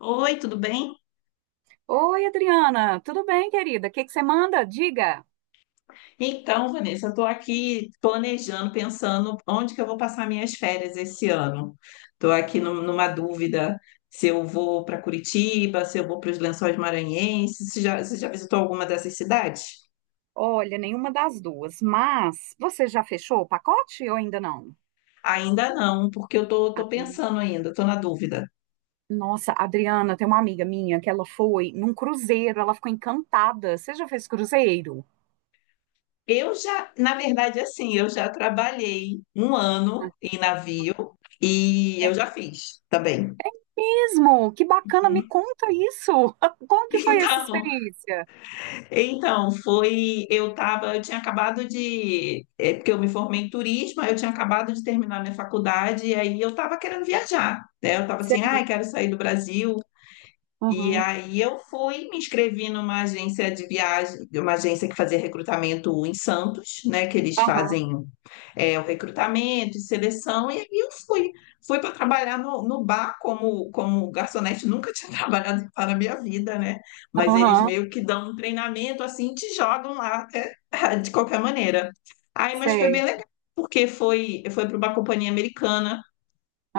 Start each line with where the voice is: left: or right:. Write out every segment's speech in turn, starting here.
left: Oi, tudo bem?
right: Oi, Adriana, tudo bem, querida? O que que você manda? Diga.
left: Então, Vanessa, eu estou aqui planejando, pensando onde que eu vou passar minhas férias esse ano. Estou aqui numa dúvida se eu vou para Curitiba, se eu vou para os Lençóis Maranhenses. Você já visitou alguma dessas cidades?
right: Olha, nenhuma das duas, mas você já fechou o pacote ou ainda não?
left: Ainda não, porque eu tô pensando ainda, estou na dúvida.
right: Nossa, Adriana, tem uma amiga minha que ela foi num cruzeiro, ela ficou encantada. Você já fez cruzeiro?
left: Na verdade, assim, eu já trabalhei um ano em navio e
right: É
left: eu já fiz também.
right: mesmo? Que bacana, me conta isso. Como que foi essa
left: Então,
right: experiência?
left: Então, foi. Eu tinha acabado de. É, porque eu me formei em turismo, aí eu tinha acabado de terminar minha faculdade, e aí eu estava querendo viajar, né? Eu estava assim,
right: Sei.
left: ai, quero sair do Brasil, e
right: Aham,
left: aí eu fui, me inscrevi numa agência de viagem, uma agência que fazia recrutamento em Santos, né? Que eles
right: aham,
left: fazem o recrutamento e seleção, e aí eu fui. Fui para trabalhar no bar como garçonete, nunca tinha trabalhado em bar na minha vida, né? Mas eles
right: aham,
left: meio que dão um treinamento assim, te jogam lá de qualquer maneira. Aí, mas foi
right: sei.
left: bem legal, porque foi para uma companhia americana.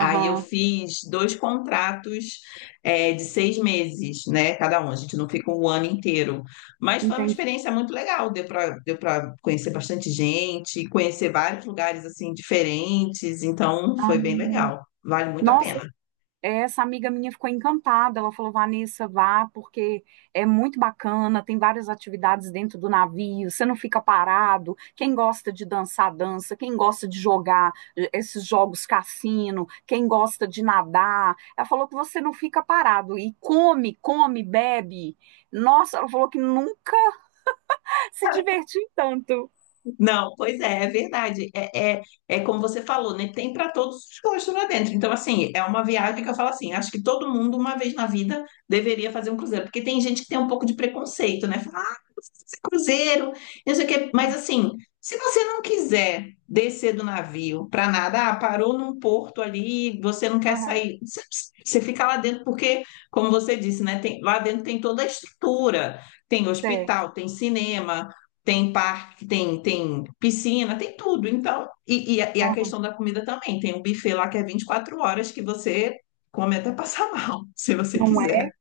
left: Aí eu fiz dois contratos de 6 meses, né? Cada um. A gente não fica um ano inteiro. Mas foi uma
right: entendi.
left: experiência muito legal. Deu para conhecer bastante gente, conhecer vários lugares assim diferentes. Então foi bem
right: Ah,
left: legal. Vale muito a
right: nossa,
left: pena.
right: essa amiga minha ficou encantada. Ela falou: Vanessa, vá, porque é muito bacana, tem várias atividades dentro do navio, você não fica parado. Quem gosta de dançar, dança. Quem gosta de jogar esses jogos cassino, quem gosta de nadar. Ela falou que você não fica parado e come, come, bebe. Nossa, ela falou que nunca se divertiu tanto.
left: Não, pois é, é verdade. É como você falou, né? Tem para todos os gostos lá dentro. Então, assim, é uma viagem que eu falo assim: acho que todo mundo, uma vez na vida, deveria fazer um cruzeiro. Porque tem gente que tem um pouco de preconceito, né? Fala, ah, esse cruzeiro, não sei o quê.
right: Ah,
left: Mas, assim, se você não quiser descer do navio para nada, ah, parou num porto ali, você não quer
right: aham,
left: sair, você fica lá dentro, porque, como você disse, né? Tem, lá dentro tem toda a estrutura: tem
right: é,
left: hospital, tem cinema, tem parque, tem piscina, tem tudo. Então, e a
right: aham,
left: questão da comida também. Tem um buffet lá que é 24 horas que você come até passar mal, se você
right: não é.
left: quiser.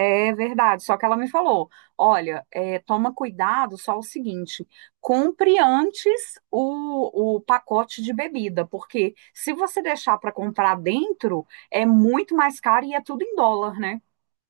right: É verdade, só que ela me falou: olha, é, toma cuidado só o seguinte, compre antes o pacote de bebida, porque se você deixar para comprar dentro, é muito mais caro e é tudo em dólar, né?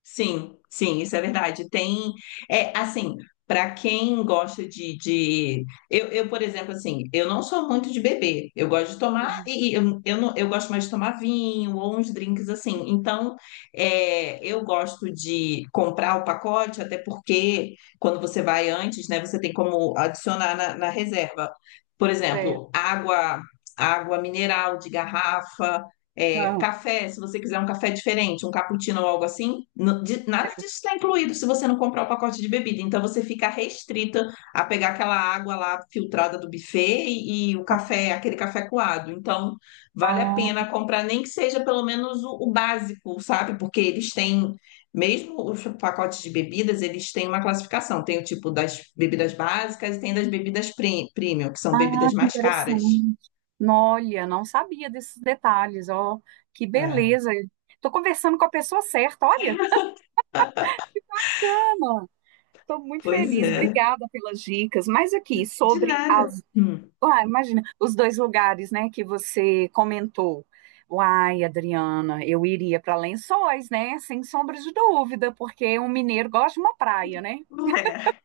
left: Sim, sim, isso é verdade. Tem, é assim, para quem gosta de... Eu, por exemplo, assim, eu não sou muito de beber. Eu gosto de tomar
right: Uhum.
left: e eu, não, eu gosto mais de tomar vinho ou uns drinks assim. Então, eu gosto de comprar o pacote, até porque quando você vai antes, né, você tem como adicionar na reserva. Por
right: É.
left: exemplo, água mineral de garrafa. É,
right: Ah,
left: café, se você quiser um café diferente, um cappuccino ou algo assim, nada
right: certo.
left: disso está incluído se você não comprar o pacote de bebida. Então você fica restrita a pegar aquela água lá filtrada do buffet e o café, aquele café coado. Então vale a
right: Ah,
left: pena comprar, nem que seja pelo menos o básico, sabe? Porque eles têm, mesmo os pacotes de bebidas, eles têm uma classificação. Tem o tipo das bebidas básicas e tem das bebidas premium, que são
right: ah,
left: bebidas
right: que
left: mais caras.
right: interessante. Nó, olha, não sabia desses detalhes, ó, que
left: É,
right: beleza. Tô conversando com a pessoa certa, olha, cama. Tô muito
left: pois
right: feliz,
left: é.
right: obrigada pelas dicas. Mas aqui,
left: De
right: sobre
left: nada.
right: as...
left: Hum.
right: Ah, imagina, os dois lugares, né, que você comentou. Uai, Adriana, eu iria para Lençóis, né? Sem sombra de dúvida, porque um mineiro gosta de uma praia, né?
left: É.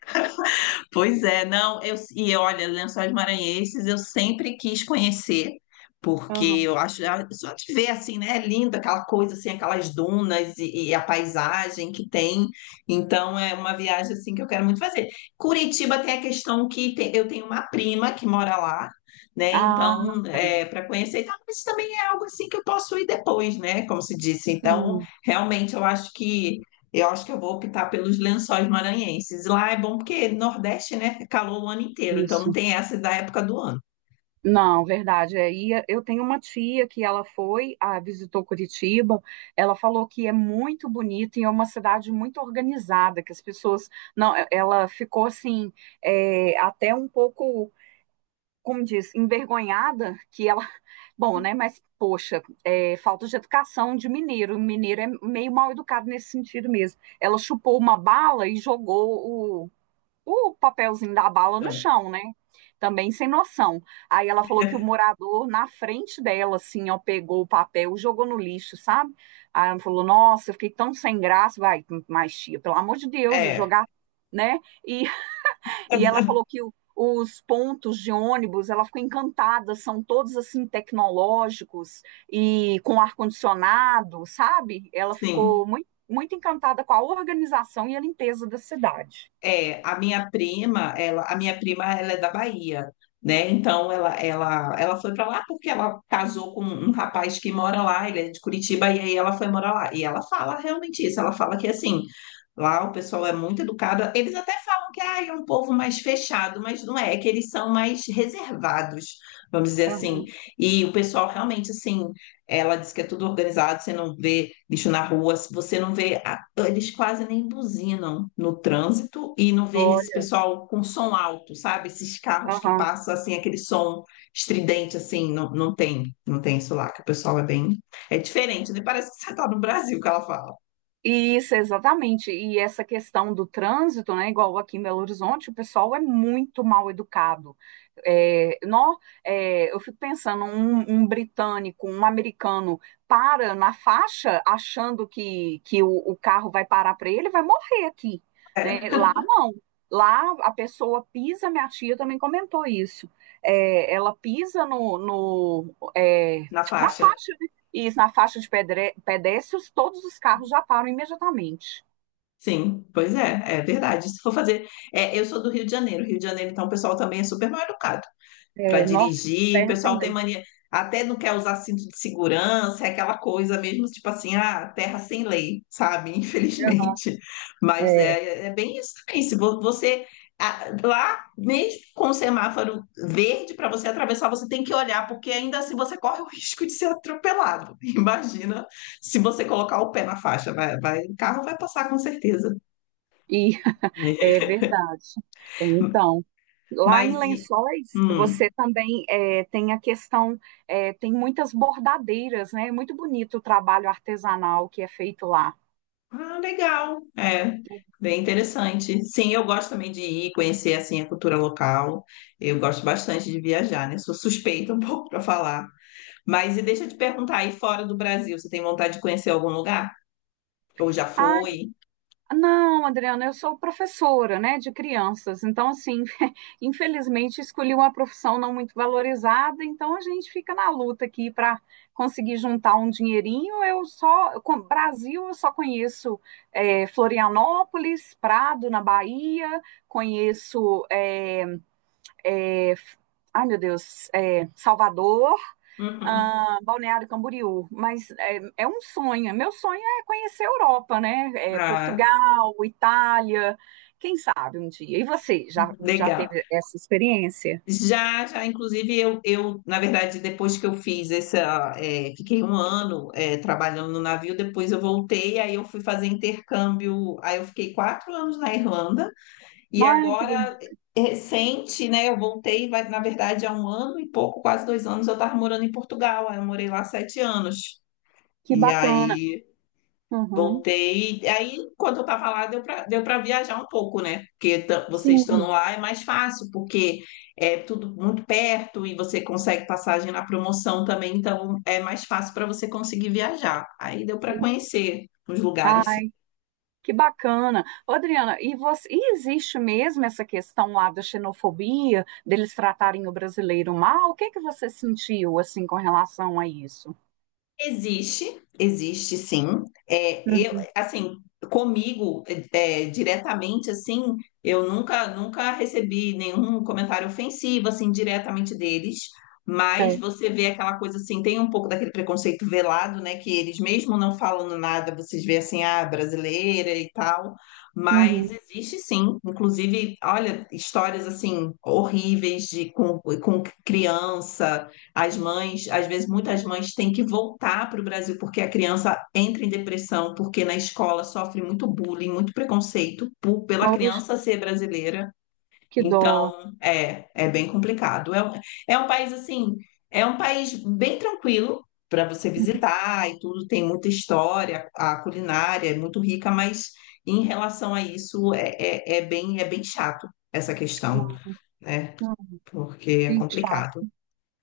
left: Pois é, não, e olha, Lençóis Maranhenses eu sempre quis conhecer, porque
right: Aham.
left: eu acho, só de ver assim, né, é lindo aquela coisa assim, aquelas dunas e a paisagem que tem, então é uma viagem assim que eu quero muito fazer. Curitiba tem a questão eu tenho uma prima que mora lá, né,
right: Ah,
left: então para conhecer, então, mas também é algo assim que eu posso ir depois, né, como se disse, então
right: sim,
left: realmente eu acho que eu vou optar pelos lençóis maranhenses. Lá é bom porque Nordeste, né? É calor o ano inteiro, então não
right: isso.
left: tem essa da época do ano.
right: Não, verdade. É, e eu tenho uma tia que ela foi, ah, visitou Curitiba. Ela falou que é muito bonito e é uma cidade muito organizada, que as pessoas... Não, ela ficou assim, é, até um pouco, como diz, envergonhada, que ela... Bom, né? Mas, poxa, é, falta de educação de mineiro. O mineiro é meio mal educado nesse sentido mesmo. Ela chupou uma bala e jogou o papelzinho da bala no
left: Então,
right: chão, né? Também sem noção. Aí ela falou que o morador, na frente dela, assim, ó, pegou o papel, jogou no lixo, sabe? Aí ela falou: Nossa, eu fiquei tão sem graça. Vai, mas tia, pelo amor de Deus, eu
left: é,
right: jogar, né? E e ela falou que o- os pontos de ônibus, ela ficou encantada, são todos assim tecnológicos e com ar-condicionado, sabe? Ela ficou
left: sim.
right: muito, muito encantada com a organização e a limpeza da cidade.
left: É, a minha prima, ela é da Bahia, né? Então ela foi para lá porque ela casou com um rapaz que mora lá, ele é de Curitiba e aí ela foi morar lá. E ela fala realmente isso, ela fala que assim, lá o pessoal é muito educado. Eles até falam que ah, é um povo mais fechado, mas não é, é que eles são mais reservados, vamos dizer assim.
right: Aham.
left: E o pessoal realmente assim, ela diz que é tudo organizado, você não vê lixo na rua, você não vê então, eles quase nem buzinam no trânsito e não vejo esse
right: Olha,
left: pessoal com som alto, sabe? Esses carros que
right: aham.
left: passam assim, aquele som estridente, assim, não, não tem, não tem isso lá, que o pessoal é bem. É diferente, né? Parece que você tá no Brasil que ela fala.
right: Isso, exatamente. E essa questão do trânsito, né? Igual aqui em Belo Horizonte, o pessoal é muito mal educado. É, eu fico pensando, um britânico, um americano para na faixa achando que o carro vai parar para ele, vai morrer aqui, né?
left: É,
right: Lá não. Lá a pessoa pisa, minha tia também comentou isso. É, ela pisa no, no, é,
left: na
right: na
left: faixa.
right: faixa, isso, na faixa de pedestres, todos os carros já param imediatamente.
left: Sim, pois é, é verdade. Se for fazer. Eu sou do Rio de Janeiro, então o pessoal também é super mal educado. Para
right: É, nossa,
left: dirigir. O
right: terra sem
left: pessoal tem
right: lei.
left: mania, até não quer usar cinto de segurança, é aquela coisa mesmo, tipo assim, ah, terra sem lei, sabe?
right: Aham.
left: Infelizmente. Mas
right: É,
left: é bem isso também. Se você. Ah, lá, mesmo com o semáforo verde para você atravessar, você tem que olhar, porque ainda assim você corre o risco de ser atropelado. Imagina se você colocar o pé na faixa, o carro vai passar com certeza.
right: e é verdade. Então, lá em
left: Mas e.
right: Lençóis,
left: Hum.
right: você também é, tem a questão, tem muitas bordadeiras, né? É muito bonito o trabalho artesanal que é feito lá.
left: Ah, legal. É, bem interessante. Sim, eu gosto também de ir conhecer assim a cultura local. Eu gosto bastante de viajar, né? Sou suspeita um pouco para falar. Mas e deixa eu te perguntar, aí fora do Brasil, você tem vontade de conhecer algum lugar? Ou já
right: Ah,
left: foi?
right: não, Adriana, eu sou professora, né, de crianças. Então, assim, infelizmente escolhi uma profissão não muito valorizada, então a gente fica na luta aqui para conseguir juntar um dinheirinho. Eu só, Brasil, eu só conheço Florianópolis, Prado, na Bahia, conheço é, ai meu Deus, Salvador,
left: Uhum.
right: ah, Balneário Camboriú, mas é, é um sonho. Meu sonho é conhecer a Europa, né? É,
left: Ah,
right: Portugal, Itália, quem sabe um dia. E você já, já
left: legal.
right: teve essa experiência?
left: Já, já, inclusive, eu, na verdade, depois que eu fiz essa, fiquei um ano, trabalhando no navio, depois eu voltei, aí eu fui fazer intercâmbio, aí eu fiquei 4 anos na Irlanda. E
right: Ai,
left: agora, é recente, né? Eu voltei, vai, na verdade, há um ano e pouco, quase 2 anos, eu estava morando em Portugal. Aí eu morei lá 7 anos.
right: que
left: E
right: bacana.
left: aí
right: Uhum.
left: voltei. E aí, quando eu estava lá, deu para viajar um pouco, né? Porque você estando
right: Sim.
left: lá é mais fácil, porque é tudo muito perto e você consegue passagem na promoção também, então é mais fácil para você conseguir viajar. Aí deu para conhecer os
right: Ah,
left: lugares.
right: que bacana. Ô, Adriana, e, você, e existe mesmo essa questão lá da xenofobia, deles tratarem o brasileiro mal? O que que você sentiu, assim, com relação a isso?
left: Existe, existe sim. Eu,
right: Uhum,
left: assim, comigo, diretamente, assim, eu nunca recebi nenhum comentário ofensivo, assim, diretamente deles, mas
right: é.
left: você vê aquela coisa, assim, tem um pouco daquele preconceito velado, né, que eles mesmo não falando nada, vocês vê assim, ah, brasileira e tal, mas
right: Uhum.
left: existe sim, inclusive, olha, histórias, assim, horríveis com criança, as mães, às vezes, muitas mães têm que voltar para o Brasil porque a criança entra em depressão, porque na escola sofre muito bullying, muito preconceito pela
right: Poxa,
left: criança ser brasileira.
right: que dó.
left: Então, é bem complicado. É um país, assim, é um país bem tranquilo para você visitar e tudo, tem muita história, a culinária é muito rica, mas em relação a isso, é bem chato essa questão,
right: Não,
left: né?
right: não,
left: Porque é
right: que chato.
left: complicado.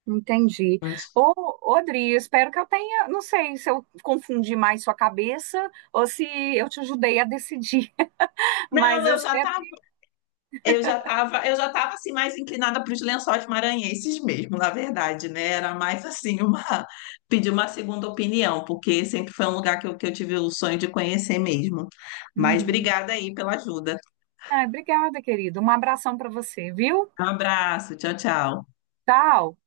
right: Entendi.
left: Mas...
right: Ô, ô, Adri, eu espero que eu tenha, não sei se eu confundi mais sua cabeça ou se eu te ajudei a decidir,
left: Não,
right: mas eu espero.
left: eu já estava assim mais inclinada para os lençóis maranhenses mesmo, na verdade, né? Era mais assim uma pedir uma segunda opinião, porque sempre foi um lugar que eu tive o sonho de conhecer mesmo. Mas
right: Uhum.
left: obrigada aí pela ajuda.
right: Ah, obrigada, querido. Um abração para você, viu?
left: Um abraço, tchau, tchau.
right: Tchau.